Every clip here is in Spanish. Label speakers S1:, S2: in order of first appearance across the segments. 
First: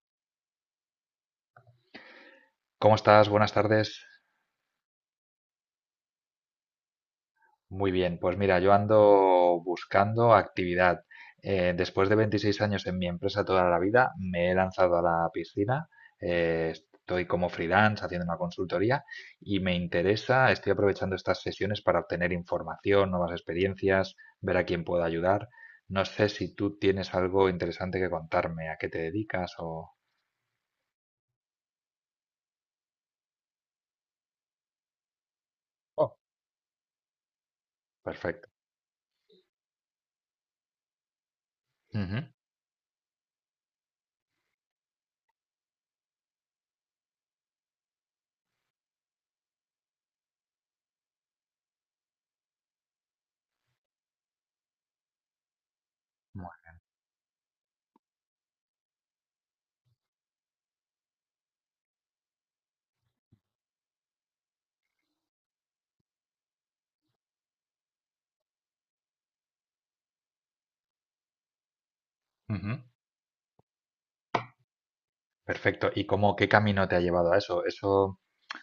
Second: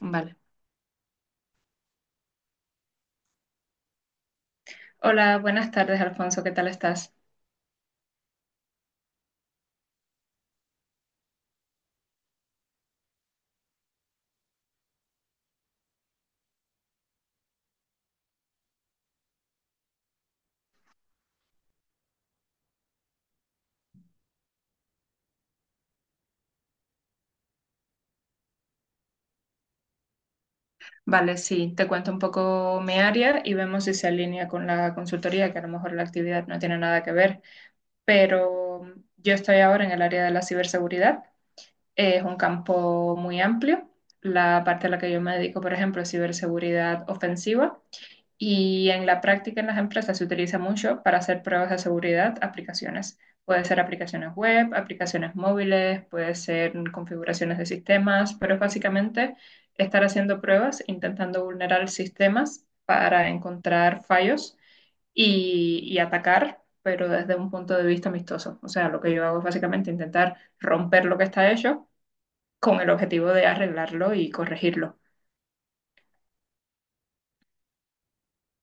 S1: Vale.
S2: ¿Cómo estás? Buenas tardes.
S1: Hola, buenas tardes, Alfonso. ¿Qué tal estás?
S2: Muy bien, pues mira, yo ando buscando actividad. Después de 26 años en mi empresa toda la vida, me he lanzado a la piscina. Estoy como freelance haciendo una consultoría y me interesa, estoy aprovechando estas sesiones para obtener información, nuevas experiencias, ver a quién puedo ayudar. No sé si tú tienes algo interesante que contarme, a qué te dedicas o.
S1: Vale, sí, te cuento un poco mi área y vemos si se alinea con la consultoría, que a lo mejor la
S2: Oh,
S1: actividad no tiene nada que ver,
S2: perfecto.
S1: pero yo estoy ahora en el área de la ciberseguridad.
S2: Ujú.
S1: Es un campo muy amplio. La parte a la que yo me dedico, por ejemplo, es ciberseguridad ofensiva. Y en la práctica en las empresas se utiliza mucho para hacer pruebas de seguridad, aplicaciones. Puede ser aplicaciones web, aplicaciones móviles, puede
S2: Bueno,
S1: ser configuraciones de sistemas, pero es básicamente estar haciendo pruebas, intentando vulnerar sistemas para encontrar fallos y atacar, pero desde un punto de vista amistoso. O sea, lo que yo hago es básicamente intentar romper lo que está hecho
S2: ujú.
S1: con el objetivo de arreglarlo y corregirlo.
S2: Perfecto. ¿Y cómo, qué camino te ha llevado a eso?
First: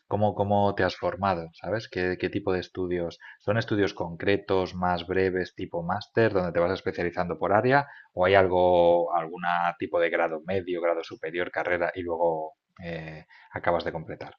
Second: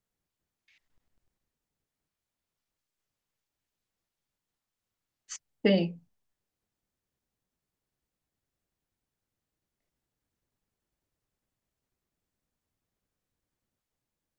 S2: ¿Cómo te has formado? ¿Sabes? ¿Qué tipo de estudios? ¿Son estudios concretos, más breves, tipo
S1: Sí.
S2: máster, donde te vas especializando por área? ¿O hay algo, algún tipo de grado medio, grado superior, carrera y luego eh, acabas de completar?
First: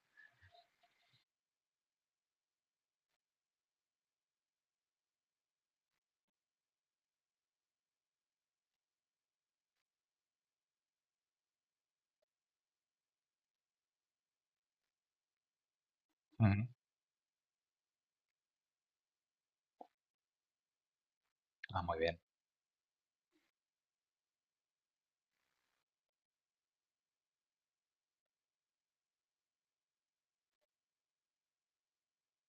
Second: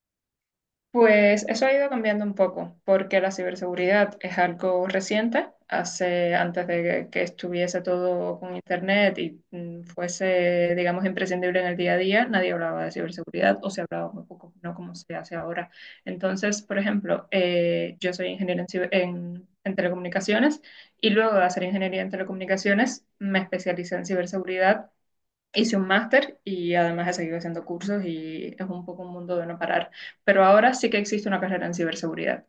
S1: Pues eso ha ido cambiando un poco, porque la ciberseguridad es algo reciente. Hace, antes de que estuviese todo con internet y fuese, digamos, imprescindible en el día a día, nadie hablaba de ciberseguridad o se hablaba muy poco, no como se hace ahora. Entonces,
S2: Ujú.
S1: por ejemplo, yo soy ingeniera en, en telecomunicaciones, y luego de hacer
S2: Ah, muy
S1: ingeniería en
S2: bien,
S1: telecomunicaciones me especialicé en ciberseguridad, hice un máster y además he seguido haciendo cursos y es un poco un mundo de no parar. Pero ahora sí que existe una carrera en ciberseguridad.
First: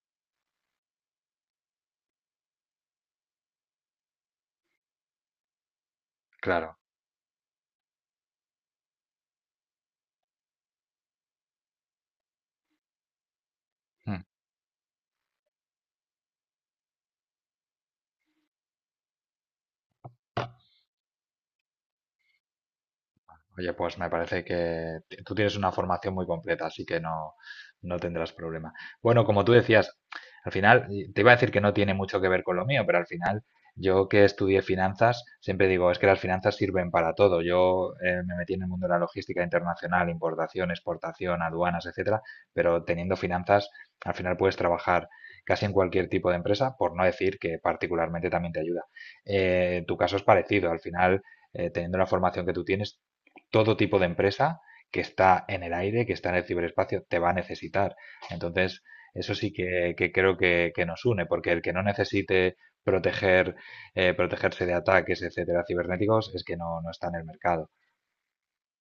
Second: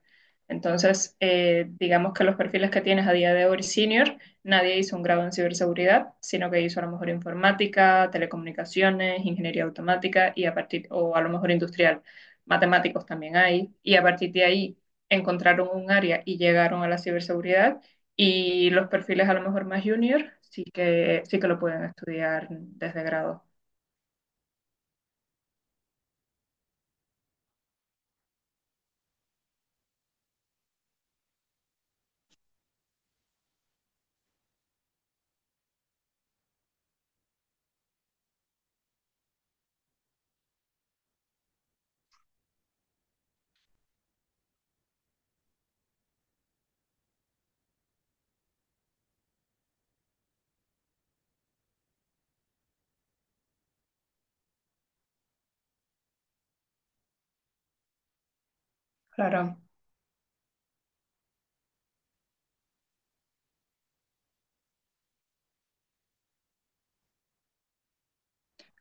S1: Entonces, digamos que los perfiles que tienes a día de hoy senior, nadie hizo un grado en ciberseguridad, sino que
S2: claro.
S1: hizo a lo mejor informática, telecomunicaciones, ingeniería automática y a partir, o a lo mejor industrial, matemáticos también hay, y a partir de ahí encontraron un área y llegaron a la ciberseguridad, y los perfiles a lo mejor más junior sí que lo pueden estudiar desde grado.
S2: Oye, pues me parece que tú tienes una formación muy completa, así que no, no tendrás problema. Bueno, como tú decías, al final, y te iba a decir que no tiene mucho que ver con lo mío, pero al final, yo que estudié finanzas, siempre digo, es que las finanzas sirven para todo. Yo me metí en el mundo de la logística internacional, importación, exportación, aduanas, etcétera, pero teniendo finanzas, al final puedes trabajar casi en cualquier tipo de empresa, por no decir que particularmente también te ayuda. Tu caso es parecido, al final teniendo la formación que tú tienes, todo tipo de empresa que está en el aire, que está en el ciberespacio, te va a necesitar. Entonces, eso sí
S1: Claro,
S2: que creo que nos une, porque el que no necesite proteger, protegerse de ataques, etcétera, cibernéticos, es que no, no está en el mercado.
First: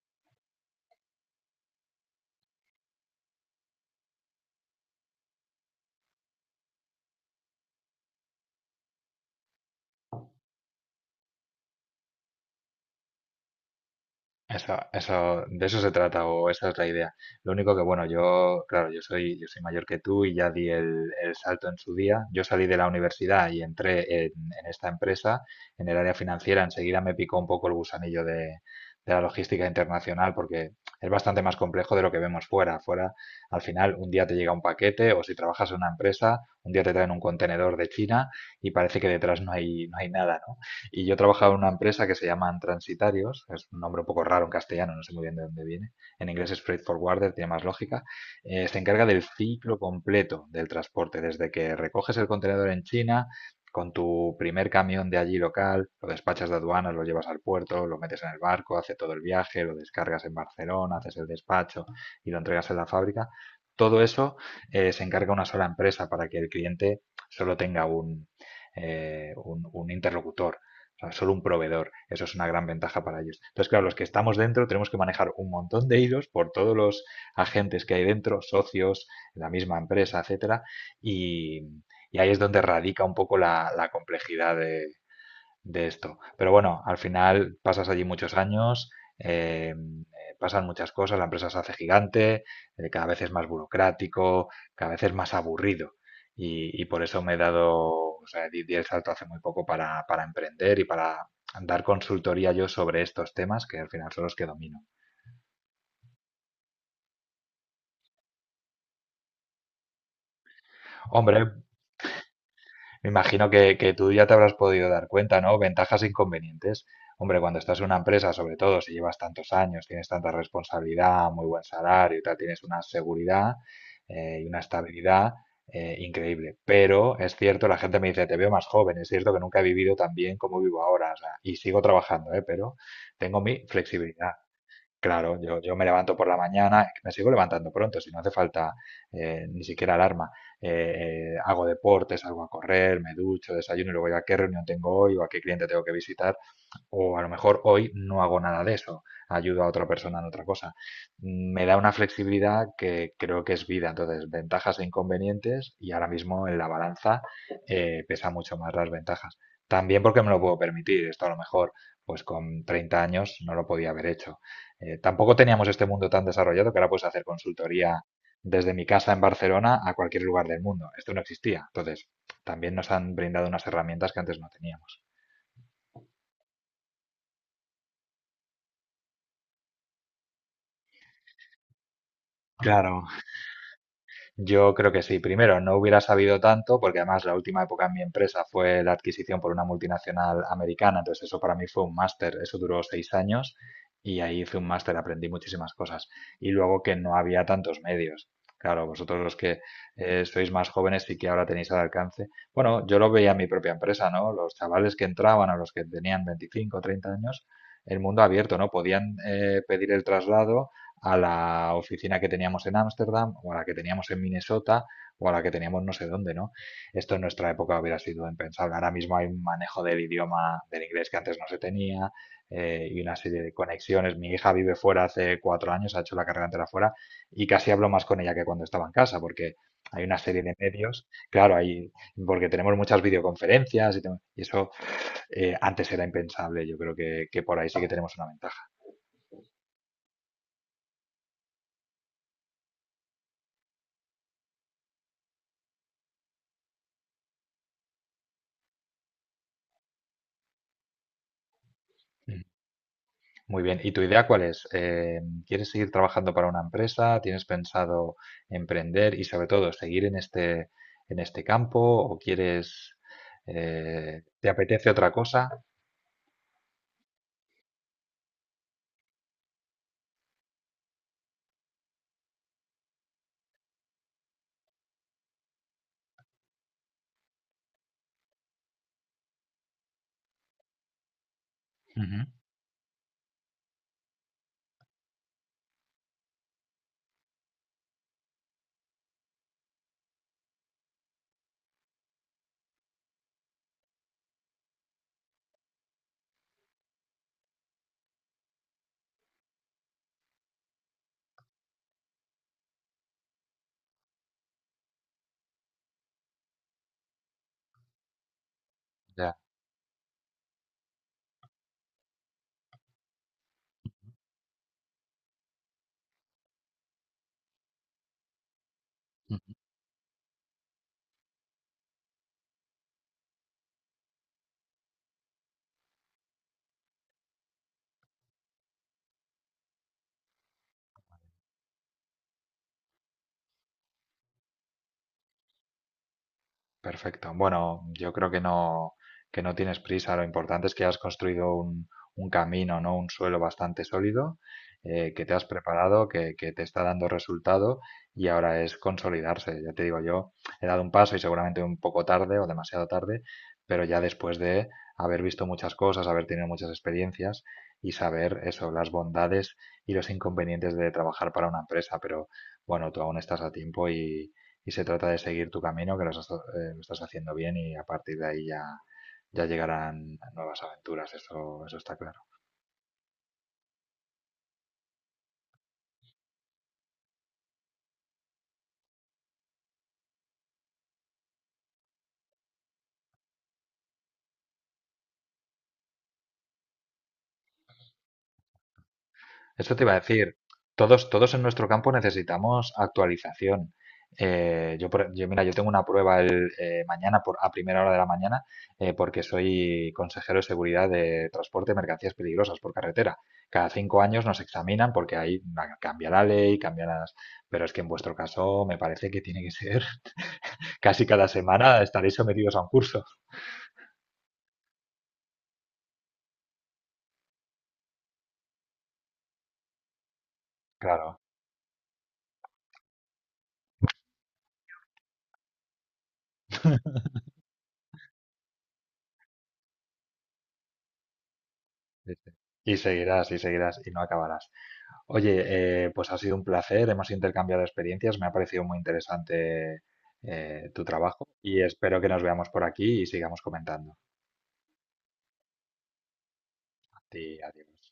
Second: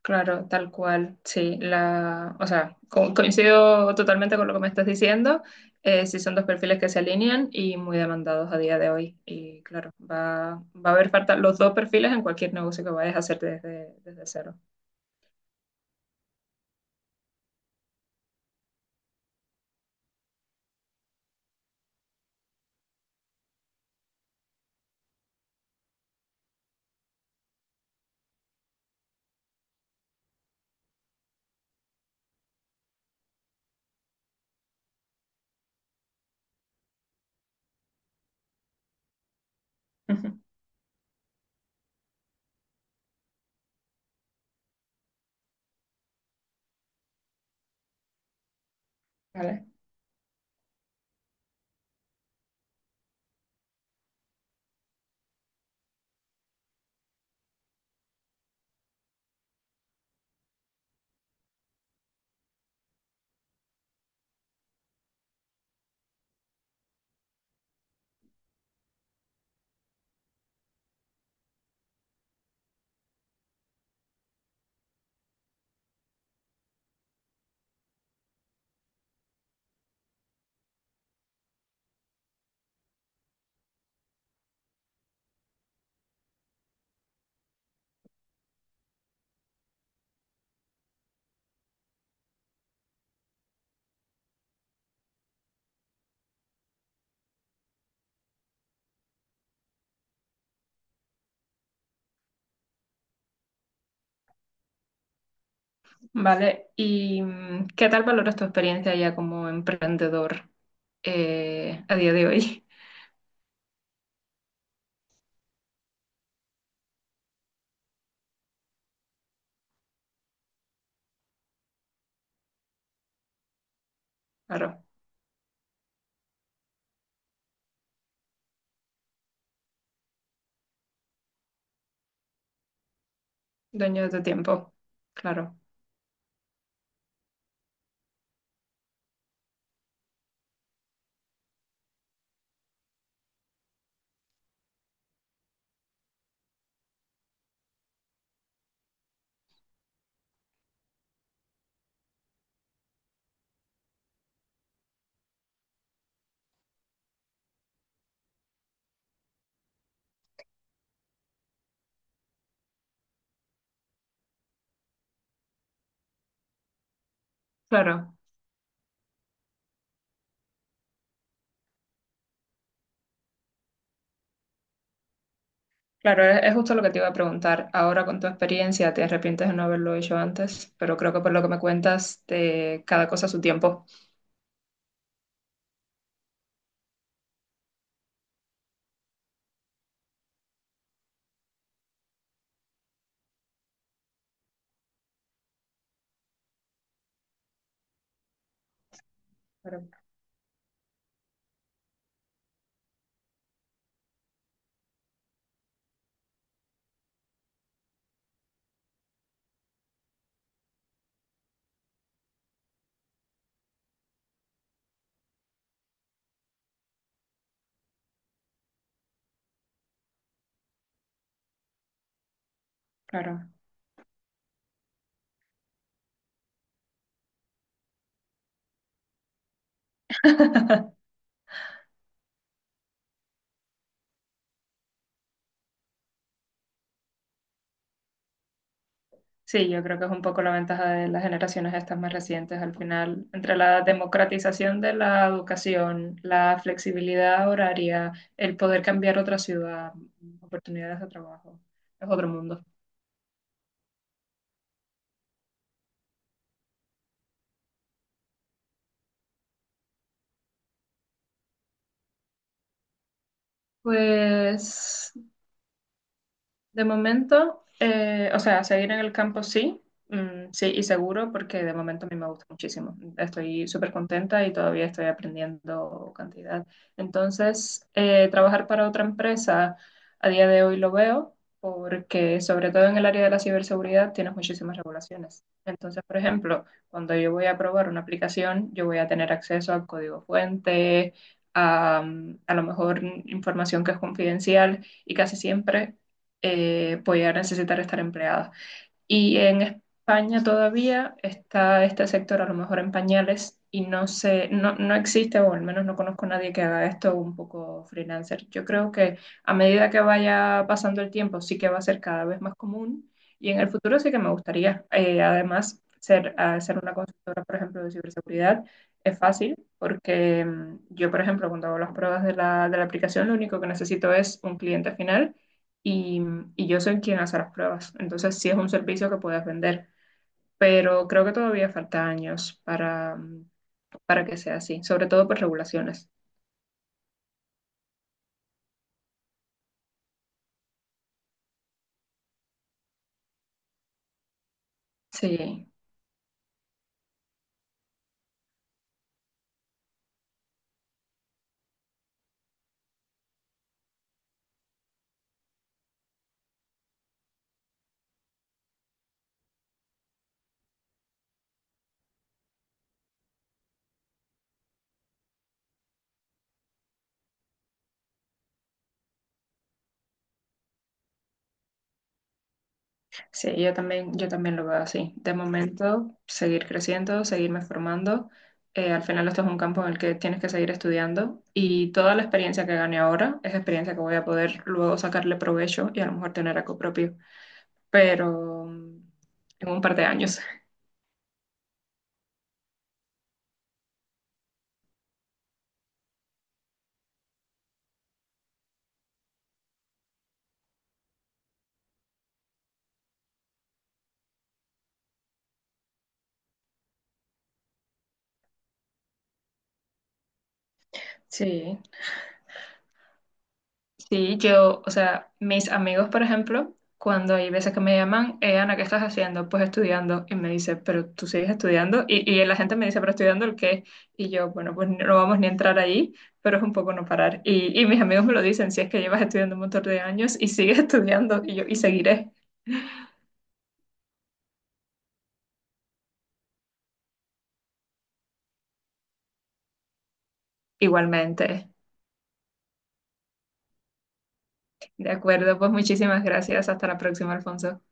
S1: claro, tal cual. Sí, la, o sea, coincido totalmente con lo que me estás diciendo. Sí son dos perfiles que se alinean y muy demandados a día de hoy. Y claro, va, va a haber falta los dos perfiles en cualquier negocio que vayas a hacer desde, desde cero.
S2: Eso, de eso se trata, o esa es la idea. Lo único que, bueno, yo, claro, yo soy mayor que tú y ya di el salto en su día. Yo salí de la universidad y entré en esta empresa, en el área financiera. Enseguida me picó un poco el gusanillo de la logística internacional porque es bastante más complejo de lo que vemos fuera. Fuera, al final, un día te llega un paquete o si trabajas en una empresa, un día te traen un contenedor de China y parece que detrás no hay, no hay
S1: Ujú.
S2: nada, y yo trabajaba en una empresa que se llaman Transitarios, es un nombre un poco raro en castellano, no sé muy bien de dónde viene. En inglés es Freight Forwarder, tiene más lógica. Se encarga del
S1: Vale.
S2: ciclo completo del transporte, desde que recoges el contenedor en China, con tu primer camión de allí local, lo despachas de aduanas, lo llevas al puerto, lo metes en el barco, hace todo el viaje, lo descargas en Barcelona, haces el despacho y lo entregas en la fábrica. Todo eso se encarga una sola empresa para que el cliente solo tenga un interlocutor, o sea, solo un proveedor. Eso es una gran ventaja para ellos. Entonces, claro, los que estamos dentro tenemos que manejar un montón de hilos por todos los agentes que hay dentro, socios, la misma empresa, etcétera, y, y ahí es donde radica un poco la complejidad de esto. Pero bueno, al final pasas allí muchos años, eh, pasan muchas cosas, la empresa se hace gigante, cada vez es más burocrático, cada vez es más aburrido. Y por eso me he dado, o sea, di el salto hace muy poco para emprender y para dar consultoría yo sobre estos temas, que al final son los que domino.
S1: Vale. ¿Y qué tal valoras tu experiencia ya como emprendedor,
S2: Hombre,
S1: a día de hoy?
S2: me imagino que tú ya te habrás podido dar cuenta, ¿no? Ventajas e inconvenientes. Hombre, cuando estás en una empresa, sobre todo si llevas tantos años, tienes tanta responsabilidad, muy buen salario y tal, tienes una seguridad y una
S1: Claro.
S2: estabilidad increíble. Pero es cierto, la gente me dice, te veo más joven, es cierto que nunca he vivido tan bien como vivo ahora, o sea, y sigo trabajando, ¿eh? Pero tengo mi
S1: Dueño de tu
S2: flexibilidad.
S1: tiempo.
S2: Claro,
S1: Claro,
S2: yo me levanto por la mañana, me sigo levantando pronto, si no hace falta ni siquiera alarma. Hago deportes, salgo a correr, me ducho, desayuno y luego ya qué reunión tengo hoy o a qué cliente tengo que visitar o a lo mejor hoy no hago nada de eso, ayudo a otra persona en otra cosa. Me da una flexibilidad que creo que es vida. Entonces, ventajas e inconvenientes y ahora mismo en la balanza pesa mucho más las ventajas. También porque me lo puedo permitir. Esto a lo mejor, pues con 30 años no lo podía haber hecho. Tampoco teníamos este mundo tan desarrollado que ahora puedes hacer consultoría
S1: claro,
S2: desde mi casa en Barcelona a cualquier lugar del mundo. Esto no existía. Entonces, también nos han brindado unas herramientas que antes no teníamos.
S1: claro, es justo lo que te iba a preguntar. Ahora con tu experiencia, ¿te arrepientes de no haberlo hecho antes? Pero creo que por lo que me cuentas, de
S2: Claro,
S1: cada cosa a su tiempo.
S2: yo creo que sí. Primero, no hubiera sabido tanto, porque además la última época en mi empresa fue la adquisición por una multinacional americana, entonces eso para mí fue un máster, eso duró 6 años y ahí hice un máster, aprendí muchísimas cosas. Y luego que no había tantos medios. Claro, vosotros los que
S1: Claro,
S2: sois más jóvenes y que ahora tenéis al alcance. Bueno, yo lo veía en mi propia empresa, ¿no? Los chavales que entraban a los que tenían 25 o 30 años, el mundo abierto, ¿no? Podían pedir el traslado a la oficina que teníamos en Ámsterdam o a la que teníamos en Minnesota o a la que teníamos no sé dónde, ¿no? Esto en nuestra época hubiera sido impensable. Ahora mismo hay un manejo del idioma del inglés que antes no se tenía y una serie
S1: claro.
S2: de conexiones. Mi hija vive fuera hace 4 años, ha hecho la carrera entera fuera y casi hablo más con ella que cuando estaba en casa porque hay una serie de medios, claro, hay, porque tenemos muchas videoconferencias y eso antes era impensable. Yo creo que por ahí sí que tenemos una ventaja.
S1: Sí, yo creo que es un poco la ventaja de las generaciones estas más recientes. Al final, entre la democratización de la educación, la flexibilidad horaria, el poder cambiar otra ciudad, oportunidades de trabajo, es otro mundo.
S2: Muy bien, ¿y tu idea cuál es? ¿Quieres seguir trabajando para una empresa? ¿Tienes pensado emprender y sobre todo seguir en este campo? ¿O quieres, te apetece otra
S1: Pues
S2: cosa?
S1: de momento, o sea, seguir en el campo sí, sí y seguro, porque de momento a mí me gusta muchísimo. Estoy súper contenta y todavía estoy aprendiendo cantidad. Entonces, trabajar para otra empresa a día de hoy lo veo,
S2: Ujú,
S1: porque sobre todo en el área de la ciberseguridad tienes muchísimas regulaciones. Entonces, por ejemplo, cuando yo voy a probar una aplicación, yo voy a tener acceso al código fuente, a, a lo mejor información que es confidencial y casi siempre voy a necesitar estar empleada. Y en España todavía está este sector a lo mejor en pañales y no sé, no, no existe o al menos no conozco a nadie que haga esto un poco freelancer. Yo creo que
S2: ya.
S1: a medida que vaya pasando el tiempo sí que va a ser cada vez más común y en el futuro sí que me gustaría. Eh, además, ser, ser una consultora, por ejemplo, de ciberseguridad es fácil porque yo, por ejemplo, cuando hago las pruebas de la aplicación, lo único que necesito es un cliente final y, y yo soy quien hace las pruebas. Entonces sí es un servicio que puedes vender, pero creo que todavía falta años para que sea así, sobre todo por regulaciones.
S2: Perfecto. Bueno, yo creo que no tienes prisa. Lo importante es que has construido un camino, ¿no? Un suelo bastante sólido, que te has
S1: Sí,
S2: preparado, que te está dando resultado y ahora es consolidarse. Ya te digo, yo he dado un paso y seguramente un poco tarde o demasiado tarde, pero ya después de haber visto muchas cosas, haber tenido muchas experiencias y saber eso, las bondades y los inconvenientes de trabajar para una empresa. Pero bueno, tú aún estás a tiempo y se trata de seguir tu camino, que lo estás haciendo bien y a partir de ahí ya llegarán nuevas aventuras, eso está claro.
S1: sí, yo también lo veo así. De momento, seguir creciendo, seguirme formando. Al final esto es un campo en el que tienes que seguir estudiando y toda la experiencia que gane ahora es experiencia que voy a poder luego sacarle provecho y a lo mejor tener algo propio, pero en
S2: Eso
S1: un
S2: te iba
S1: par
S2: a
S1: de
S2: decir,
S1: años.
S2: todos en nuestro campo necesitamos actualización. Yo, mira, yo tengo una prueba mañana a primera hora de la mañana, porque soy consejero de seguridad de transporte de mercancías peligrosas por carretera. Cada 5 años nos examinan porque ahí cambia la ley, cambia las. Pero es que en vuestro caso me parece que tiene que ser casi cada
S1: Sí,
S2: semana estaréis sometidos a un curso,
S1: sí, yo, o sea, mis amigos, por ejemplo, cuando hay veces que me llaman, Ana, ¿qué estás haciendo? Pues estudiando. Y me dice, pero
S2: claro.
S1: tú sigues estudiando. Y la gente me dice, pero estudiando el qué. Y yo, bueno, pues no vamos ni a entrar ahí, pero es un poco no parar. Y mis amigos me lo dicen, si es que llevas estudiando un montón de años y sigues estudiando. Y yo, y
S2: Sí, sí.
S1: seguiré
S2: Y seguirás, y seguirás, y no acabarás. Oye, pues ha sido un placer, hemos intercambiado experiencias, me ha parecido muy interesante tu trabajo y
S1: igualmente.
S2: espero que nos veamos por aquí y sigamos comentando.
S1: De acuerdo, pues muchísimas gracias. Hasta la
S2: A ti,
S1: próxima, Alfonso.
S2: adiós.